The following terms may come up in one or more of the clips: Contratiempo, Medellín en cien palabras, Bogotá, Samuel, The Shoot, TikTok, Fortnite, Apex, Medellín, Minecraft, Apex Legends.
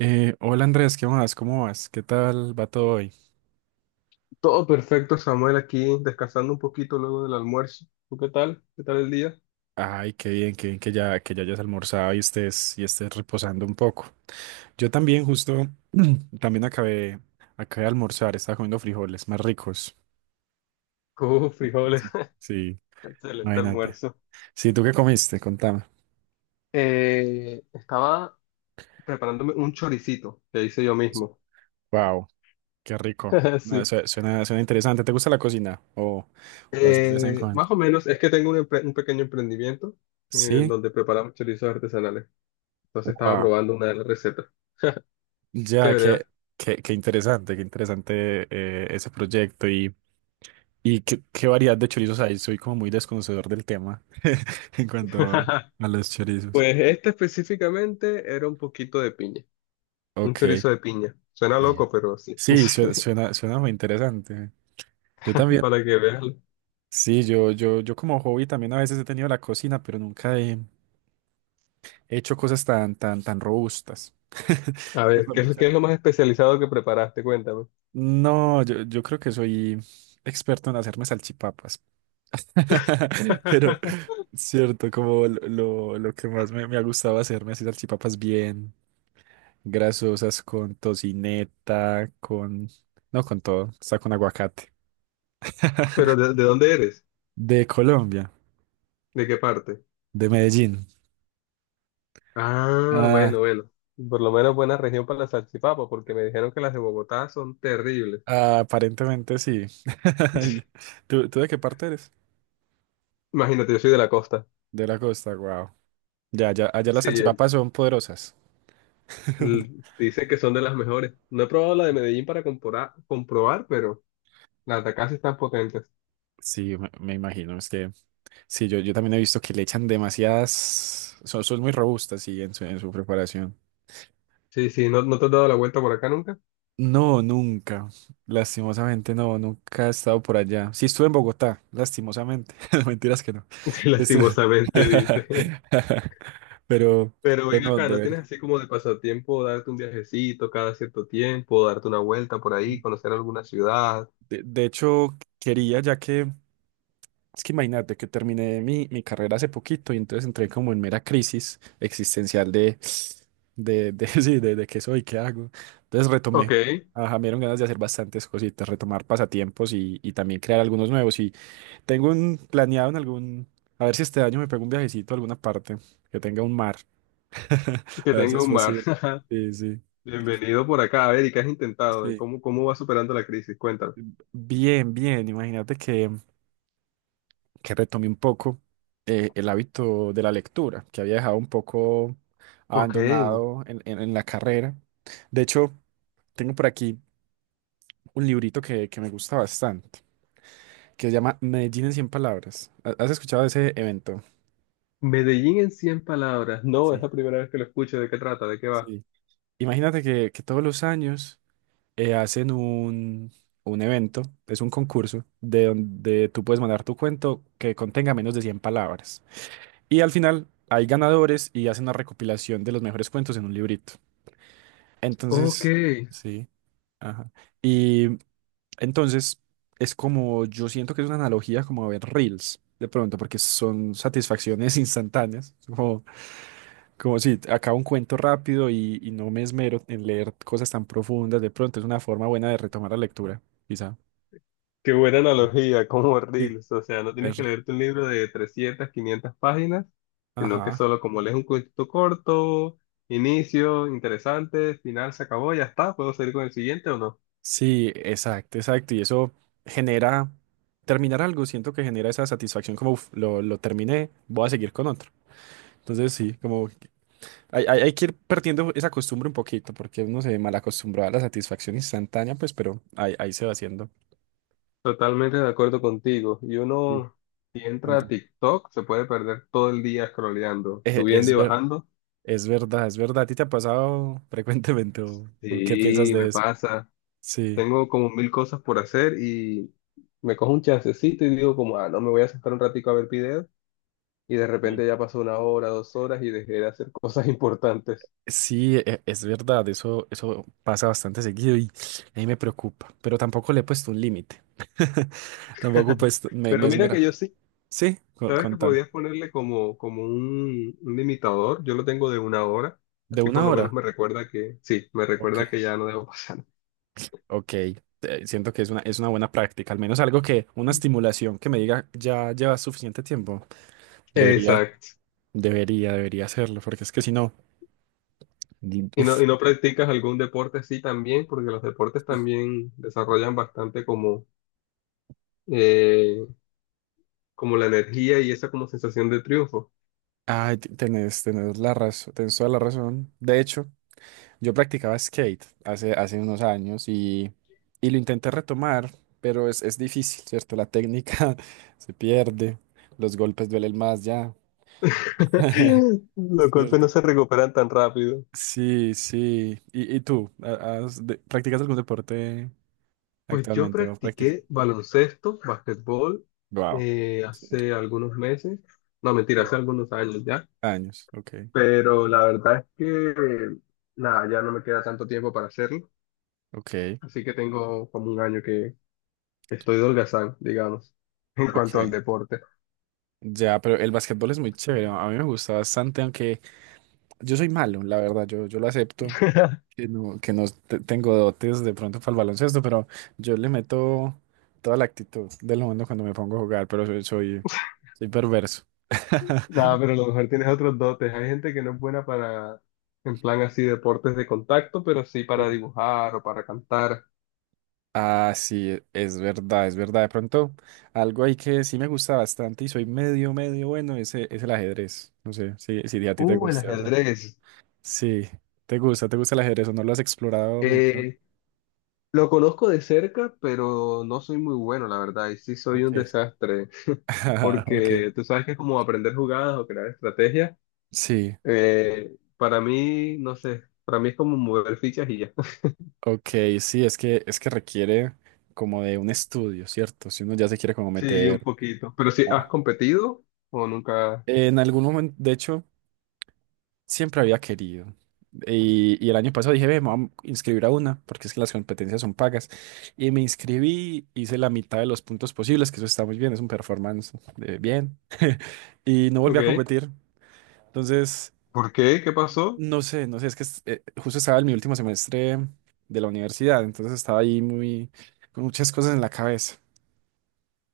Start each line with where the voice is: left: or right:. right: Hola Andrés, ¿qué más? ¿Cómo vas? ¿Qué tal va todo hoy?
left: Todo perfecto, Samuel, aquí descansando un poquito luego del almuerzo. ¿Tú qué tal? ¿Qué tal el día?
right: Ay, qué bien que ya hayas almorzado y estés reposando un poco. Yo también justo, también acabé de almorzar, estaba comiendo frijoles más ricos.
left: Frijoles.
right: Sí, sí,
left: Excelente
right: imagínate.
left: almuerzo.
right: Sí, ¿tú qué comiste? Contame.
left: Estaba preparándome un choricito que hice yo
right: Eso.
left: mismo.
right: Wow, qué rico. No,
left: Sí.
right: suena, suena interesante. ¿Te gusta la cocina? ¿O lo haces de vez en cuando?
left: Más o menos es que tengo un pequeño emprendimiento en
right: Sí.
left: donde preparamos chorizos artesanales. Entonces estaba
right: Wow.
left: probando una de las recetas.
right: Ya, qué,
left: Chévere,
right: qué interesante ese proyecto y qué variedad de chorizos hay. Soy como muy desconocedor del tema en
left: ¿ah?
right: cuanto a los chorizos.
left: Pues este específicamente era un poquito de piña, un
right: Ok.
left: chorizo de piña. Suena
right: Bien.
left: loco, pero sí,
right: Sí, suena, suena muy interesante. Yo también.
left: para que veas.
right: Sí, yo como hobby también a veces he tenido la cocina, pero nunca he he hecho cosas tan robustas.
left: A ver,
right: Perdón,
left: qué
right: Mecha.
left: es lo más especializado que preparaste? Cuéntame.
right: No, yo creo que soy experto en hacerme salchipapas. Pero, cierto, como lo que más me ha gustado hacerme así salchipapas bien grasosas con tocineta, con... No, con todo, está con aguacate.
left: Pero de dónde eres?
right: De Colombia,
left: ¿De qué parte?
right: de Medellín.
left: Ah,
right: Ah,
left: bueno, bueno. Por lo menos buena región para las salchipapas, porque me dijeron que las de Bogotá son terribles.
right: aparentemente sí. Ay, ¿tú de qué parte eres?
left: Imagínate, yo soy de la costa.
right: De la costa, wow. Ya, allá las
left: Sí,
right: salchipapas son poderosas.
left: dice que son de las mejores. No he probado la de Medellín para comprobar, pero las de acá sí están potentes.
right: Sí, me imagino, es que sí, yo también he visto que le echan demasiadas, son muy robustas sí en en su preparación.
left: Sí, sí, no te has dado la vuelta por acá nunca?
right: No, nunca. Lastimosamente nunca he estado por allá. Sí estuve en Bogotá, lastimosamente. Mentiras que no.
left: Sí,
right: Estuve-
left: lastimosamente, dice.
right: Pero,
left: Pero
right: pero
left: ven
right: no,
left: acá, ¿no
right: debería.
left: tienes así como de pasatiempo darte un viajecito cada cierto tiempo, darte una vuelta por ahí, conocer alguna ciudad?
right: De hecho, quería, ya que es que imagínate que terminé mi carrera hace poquito y entonces entré como en mera crisis existencial sí, de qué soy, qué hago. Entonces
left: Ok,
right: retomé.
left: que
right: Ajá, me dieron ganas de hacer bastantes cositas, retomar pasatiempos y también crear algunos nuevos. Y tengo un planeado en algún, a ver si este año me pego un viajecito a alguna parte que tenga un mar, a ver si
left: tenga
right: es
left: un mar.
right: posible. Sí, sí,
left: Bienvenido por acá. A ver, ¿y qué has intentado?
right: sí.
left: ¿Cómo, cómo vas superando la crisis? Cuéntame.
right: Bien, bien, imagínate que retomé un poco el hábito de la lectura, que había dejado un poco
left: Ok,
right: abandonado en la carrera. De hecho, tengo por aquí un librito que me gusta bastante, que se llama Medellín en cien palabras. Has escuchado de ese evento?
left: Medellín en cien palabras. No, es
right: Sí.
left: la primera vez que lo escucho. ¿De qué trata? ¿De qué va?
right: Sí. Imagínate que todos los años hacen un evento, es un concurso, de donde tú puedes mandar tu cuento que contenga menos de 100 palabras. Y al final hay ganadores y hacen una recopilación de los mejores cuentos en un librito.
left: Ok.
right: Entonces, sí. Ajá. Y entonces es como, yo siento que es una analogía como a ver reels, de pronto, porque son satisfacciones instantáneas. Como, como si acabo un cuento rápido y no me esmero en leer cosas tan profundas, de pronto es una forma buena de retomar la lectura, quizá.
left: Qué buena analogía, como
right: Sí.
left: Reels. O sea, no
right: Ver-
left: tienes que leerte un libro de 300, 500 páginas, sino que
right: Ajá.
left: solo como lees un cuento corto, inicio, interesante, final, se acabó, ya está, puedo seguir con el siguiente o no.
right: Sí, exacto, exacto. Y eso genera, terminar algo, siento que genera esa satisfacción como, "Uf, lo terminé, voy a seguir con otro". Entonces, sí, como hay, hay que ir perdiendo esa costumbre un poquito, porque uno se mal acostumbraba a la satisfacción instantánea, pues, pero ahí se va haciendo.
left: Totalmente de acuerdo contigo. Y
right: Sí.
left: uno, si entra a
right: Tonto.
left: TikTok, se puede perder todo el día scrolleando,
right: Eh,
left: subiendo
right: es
left: y
right: ver,
left: bajando.
right: es verdad, es verdad. ¿A ti te ha pasado frecuentemente o qué piensas
left: Sí, me
right: de eso?
left: pasa.
right: Sí.
left: Tengo como mil cosas por hacer y me cojo un chancecito y digo como, ah, no, me voy a sentar un ratico a ver videos y de
right: Sí.
left: repente ya pasó una hora, dos horas y dejé de hacer cosas importantes.
right: Sí, es verdad, eso pasa bastante seguido y a mí me preocupa, pero tampoco le he puesto un límite. Tampoco pues me
left: Pero mira que
right: esmera.
left: yo sí,
right: Sí,
left: sabes que
right: contame.
left: podías ponerle como, un limitador, yo lo tengo de una hora,
right: ¿De
left: así
right: una
left: por lo menos
right: hora?
left: me recuerda que, sí, me
right: Ok.
left: recuerda que ya no debo pasar.
right: Ok, siento que es es una buena práctica, al menos algo que, una estimulación que me diga, ya llevas suficiente tiempo. Debería,
left: Exacto.
right: debería hacerlo, porque es que si no, Di- uff.
left: Y no practicas algún deporte así también? Porque los deportes también desarrollan bastante como, eh, como la energía y esa como sensación de triunfo.
right: Ay, tenés, tenés la razón, tenés toda la razón. De hecho, yo practicaba skate hace unos años y lo intenté retomar, pero es difícil, ¿cierto? La técnica se pierde, los golpes duelen más ya,
left: Los golpes no
right: ¿cierto?
left: se recuperan tan rápido.
right: Sí, sí. Y tú? Practicas algún deporte
left: Pues yo
right: actualmente o practicas?
left: practiqué baloncesto, basquetbol,
right: Wow.
left: hace algunos meses, no mentira, hace algunos años ya,
right: Años. Ok,
left: pero la verdad es que nada, ya no me queda tanto tiempo para hacerlo,
right: ok,
left: así que tengo como un año que estoy de holgazán, digamos, en cuanto al
right: ok.
left: deporte.
right: Ya, pero el básquetbol es muy chévere. A mí me gusta bastante, aunque yo soy malo, la verdad. Yo lo acepto, que no te- tengo dotes de pronto para el baloncesto, pero yo le meto toda la actitud del mundo cuando me pongo a jugar, pero soy perverso.
left: Nada, pero a lo mejor tienes otros dotes. Hay gente que no es buena para, en plan así, deportes de contacto, pero sí para dibujar o para cantar.
right: Ah, sí, es verdad, es verdad. De pronto, algo ahí que sí me gusta bastante y soy medio bueno es, es el ajedrez. No sé si, si a ti te
left: El
right: gusta eso.
left: ajedrez.
right: Sí, te gusta el ajedrez o no lo has explorado mucho.
left: Eh, Lo conozco de cerca, pero no soy muy bueno, la verdad, y sí soy un
right: Okay.
left: desastre,
right: Ok.
left: porque tú sabes que es como aprender jugadas o crear estrategias.
right: Sí,
left: Para mí, no sé, para mí es como mover fichas y ya.
right: ok, sí, es que requiere como de un estudio, ¿cierto? Si uno ya se quiere como
left: Sí, un
right: meter
left: poquito. Pero sí, ¿has
right: ah,
left: competido o nunca?
right: en algún momento, de hecho, siempre había querido. Y el año pasado dije, ve, me voy a inscribir a una, porque es que las competencias son pagas. Y me inscribí, hice la mitad de los puntos posibles, que eso está muy bien, es un performance de bien. Y no volví a
left: Ok.
right: competir. Entonces,
left: ¿Por qué? ¿Qué pasó?
right: no sé, justo estaba en mi último semestre de la universidad, entonces estaba ahí muy, con muchas cosas en la cabeza.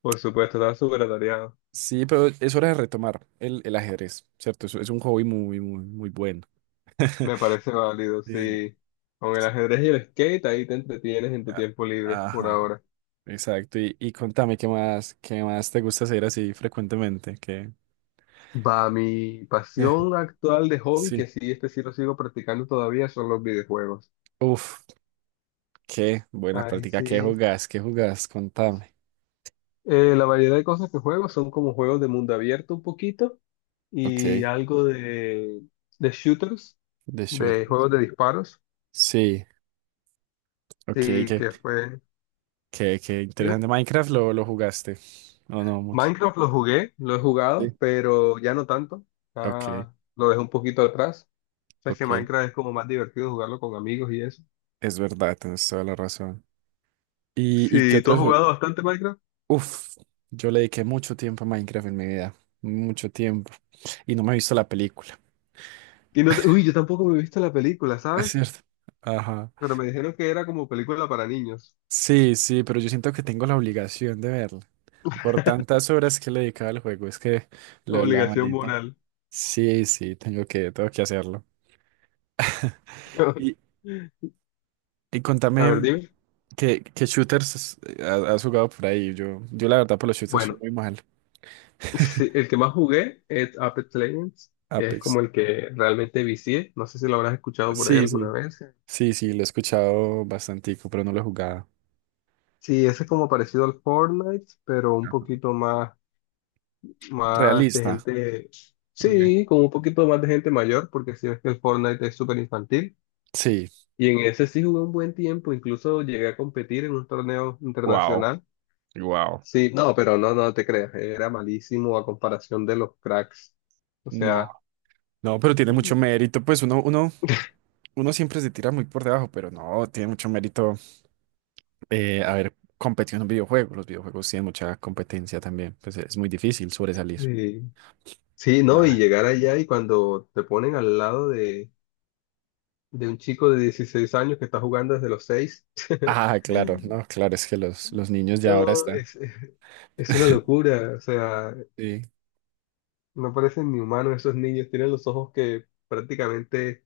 left: Por supuesto, estaba súper atareado.
right: Sí, pero es hora de retomar el ajedrez, ¿cierto? Es un hobby muy bueno.
left: Me parece válido,
right: Sí.
left: sí. Con el ajedrez y el skate, ahí te entretienes en tu
right: a-
left: tiempo libre por
right: Ajá.
left: ahora.
right: Exacto, y contame qué más te gusta hacer así frecuentemente, que
left: Va, mi pasión actual de hobby,
right: sí.
left: que sí, este sí lo sigo practicando todavía, son los videojuegos.
right: Uf, qué buena
left: Ay,
right: práctica,
left: sí.
right: qué jugás, contame.
left: La variedad de cosas que juego son como juegos de mundo abierto un poquito y
right: Ok,
left: algo de shooters,
right: The Shoot.
left: de juegos de disparos.
right: Sí, ok,
left: Sí,
right: qué,
left: que fue...
right: qué
left: Dime.
right: interesante. ¿Minecraft lo jugaste? ¿O no, mucho?
left: Minecraft lo jugué, lo he jugado,
right: Sí.
left: pero ya no tanto.
right: Ok,
left: Ya lo dejé un poquito atrás. O sea, es
right: ok.
left: que Minecraft es como más divertido jugarlo con amigos y eso.
right: Es verdad, tienes toda la razón. Y qué
left: Sí, tú has
right: otros? Jue-
left: jugado bastante Minecraft.
right: Uf, yo le dediqué mucho tiempo a Minecraft en mi vida, mucho tiempo, y no me he visto la película.
left: Uy, yo tampoco me he visto la película,
right: Es
left: ¿sabes?
right: cierto. Ajá.
left: Pero me dijeron que era como película para niños.
right: Sí, sí, pero yo siento que tengo la obligación de verla. Por tantas horas que le dedicaba al juego, es que lo
left: Obligación
right: amerita.
left: moral.
right: Sí, sí, tengo que hacerlo. Y, y
left: A ver,
right: contame
left: dime.
right: qué shooters has jugado por ahí. Yo la verdad por los shooters soy
left: Bueno,
right: muy mal.
left: sí, el que más jugué es Apex Legends, que es
right: Apex.
left: como el que realmente vicié. No sé si lo habrás escuchado por ahí
right: Sí,
left: alguna
right: sí.
left: vez.
right: Sí, sí, lo he escuchado bastantico, pero no lo he jugado.
left: Sí, ese es como parecido al Fortnite, pero un
right: Ajá.
left: poquito más, más de
right: Realista.
left: gente.
right: Okay.
left: Sí, como un poquito más de gente mayor, porque si ves que el Fortnite es súper infantil.
right: Sí.
left: Y en ese sí jugué un buen tiempo, incluso llegué a competir en un torneo
right: Wow.
left: internacional.
right: Wow.
left: Sí, no, pero no, no te creas, era malísimo a comparación de los cracks. O
right: No.
left: sea,
right: No, pero tiene mucho mérito, pues uno siempre se tira muy por debajo, pero no, tiene mucho mérito haber competido en un videojuego. Los videojuegos tienen mucha competencia también, pues es muy difícil sobresalir.
left: eh, sí, no,
right: No.
left: y llegar allá y cuando te ponen al lado de un chico de 16 años que está jugando desde los 6,
right: Ah, claro, no, claro, es que los niños ya ahora
left: no,
right: están.
left: es una locura. O sea,
right: Sí.
left: no parecen ni humanos esos niños, tienen los ojos que prácticamente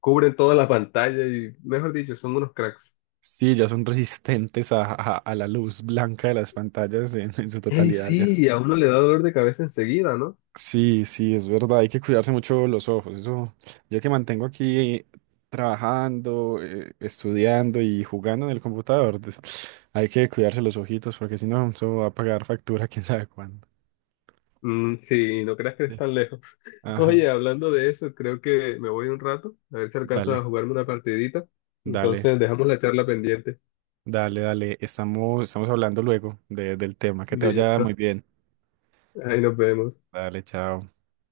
left: cubren toda la pantalla y, mejor dicho, son unos cracks.
right: Sí, ya son resistentes a la luz blanca de las pantallas en su totalidad.
left: Sí, a uno le da dolor de cabeza enseguida, ¿no?
right: Sí, sí, es verdad, hay que cuidarse mucho los ojos. Eso, yo que mantengo aquí trabajando, estudiando y jugando en el computador, des- hay que cuidarse los ojitos porque si no, eso va a pagar factura quién sabe cuándo.
left: Mm, sí, no creas que es
right: Sí.
left: tan lejos.
right: Ajá,
left: Oye, hablando de eso, creo que me voy un rato, a ver si alcanzo a
right: dale,
left: jugarme una partidita.
right: dale,
left: Entonces, dejamos la charla pendiente.
right: dale, dale. Estamos, estamos hablando luego del tema. Que te vaya muy
left: Listo,
right: bien.
left: ahí nos vemos.
right: Dale, chao.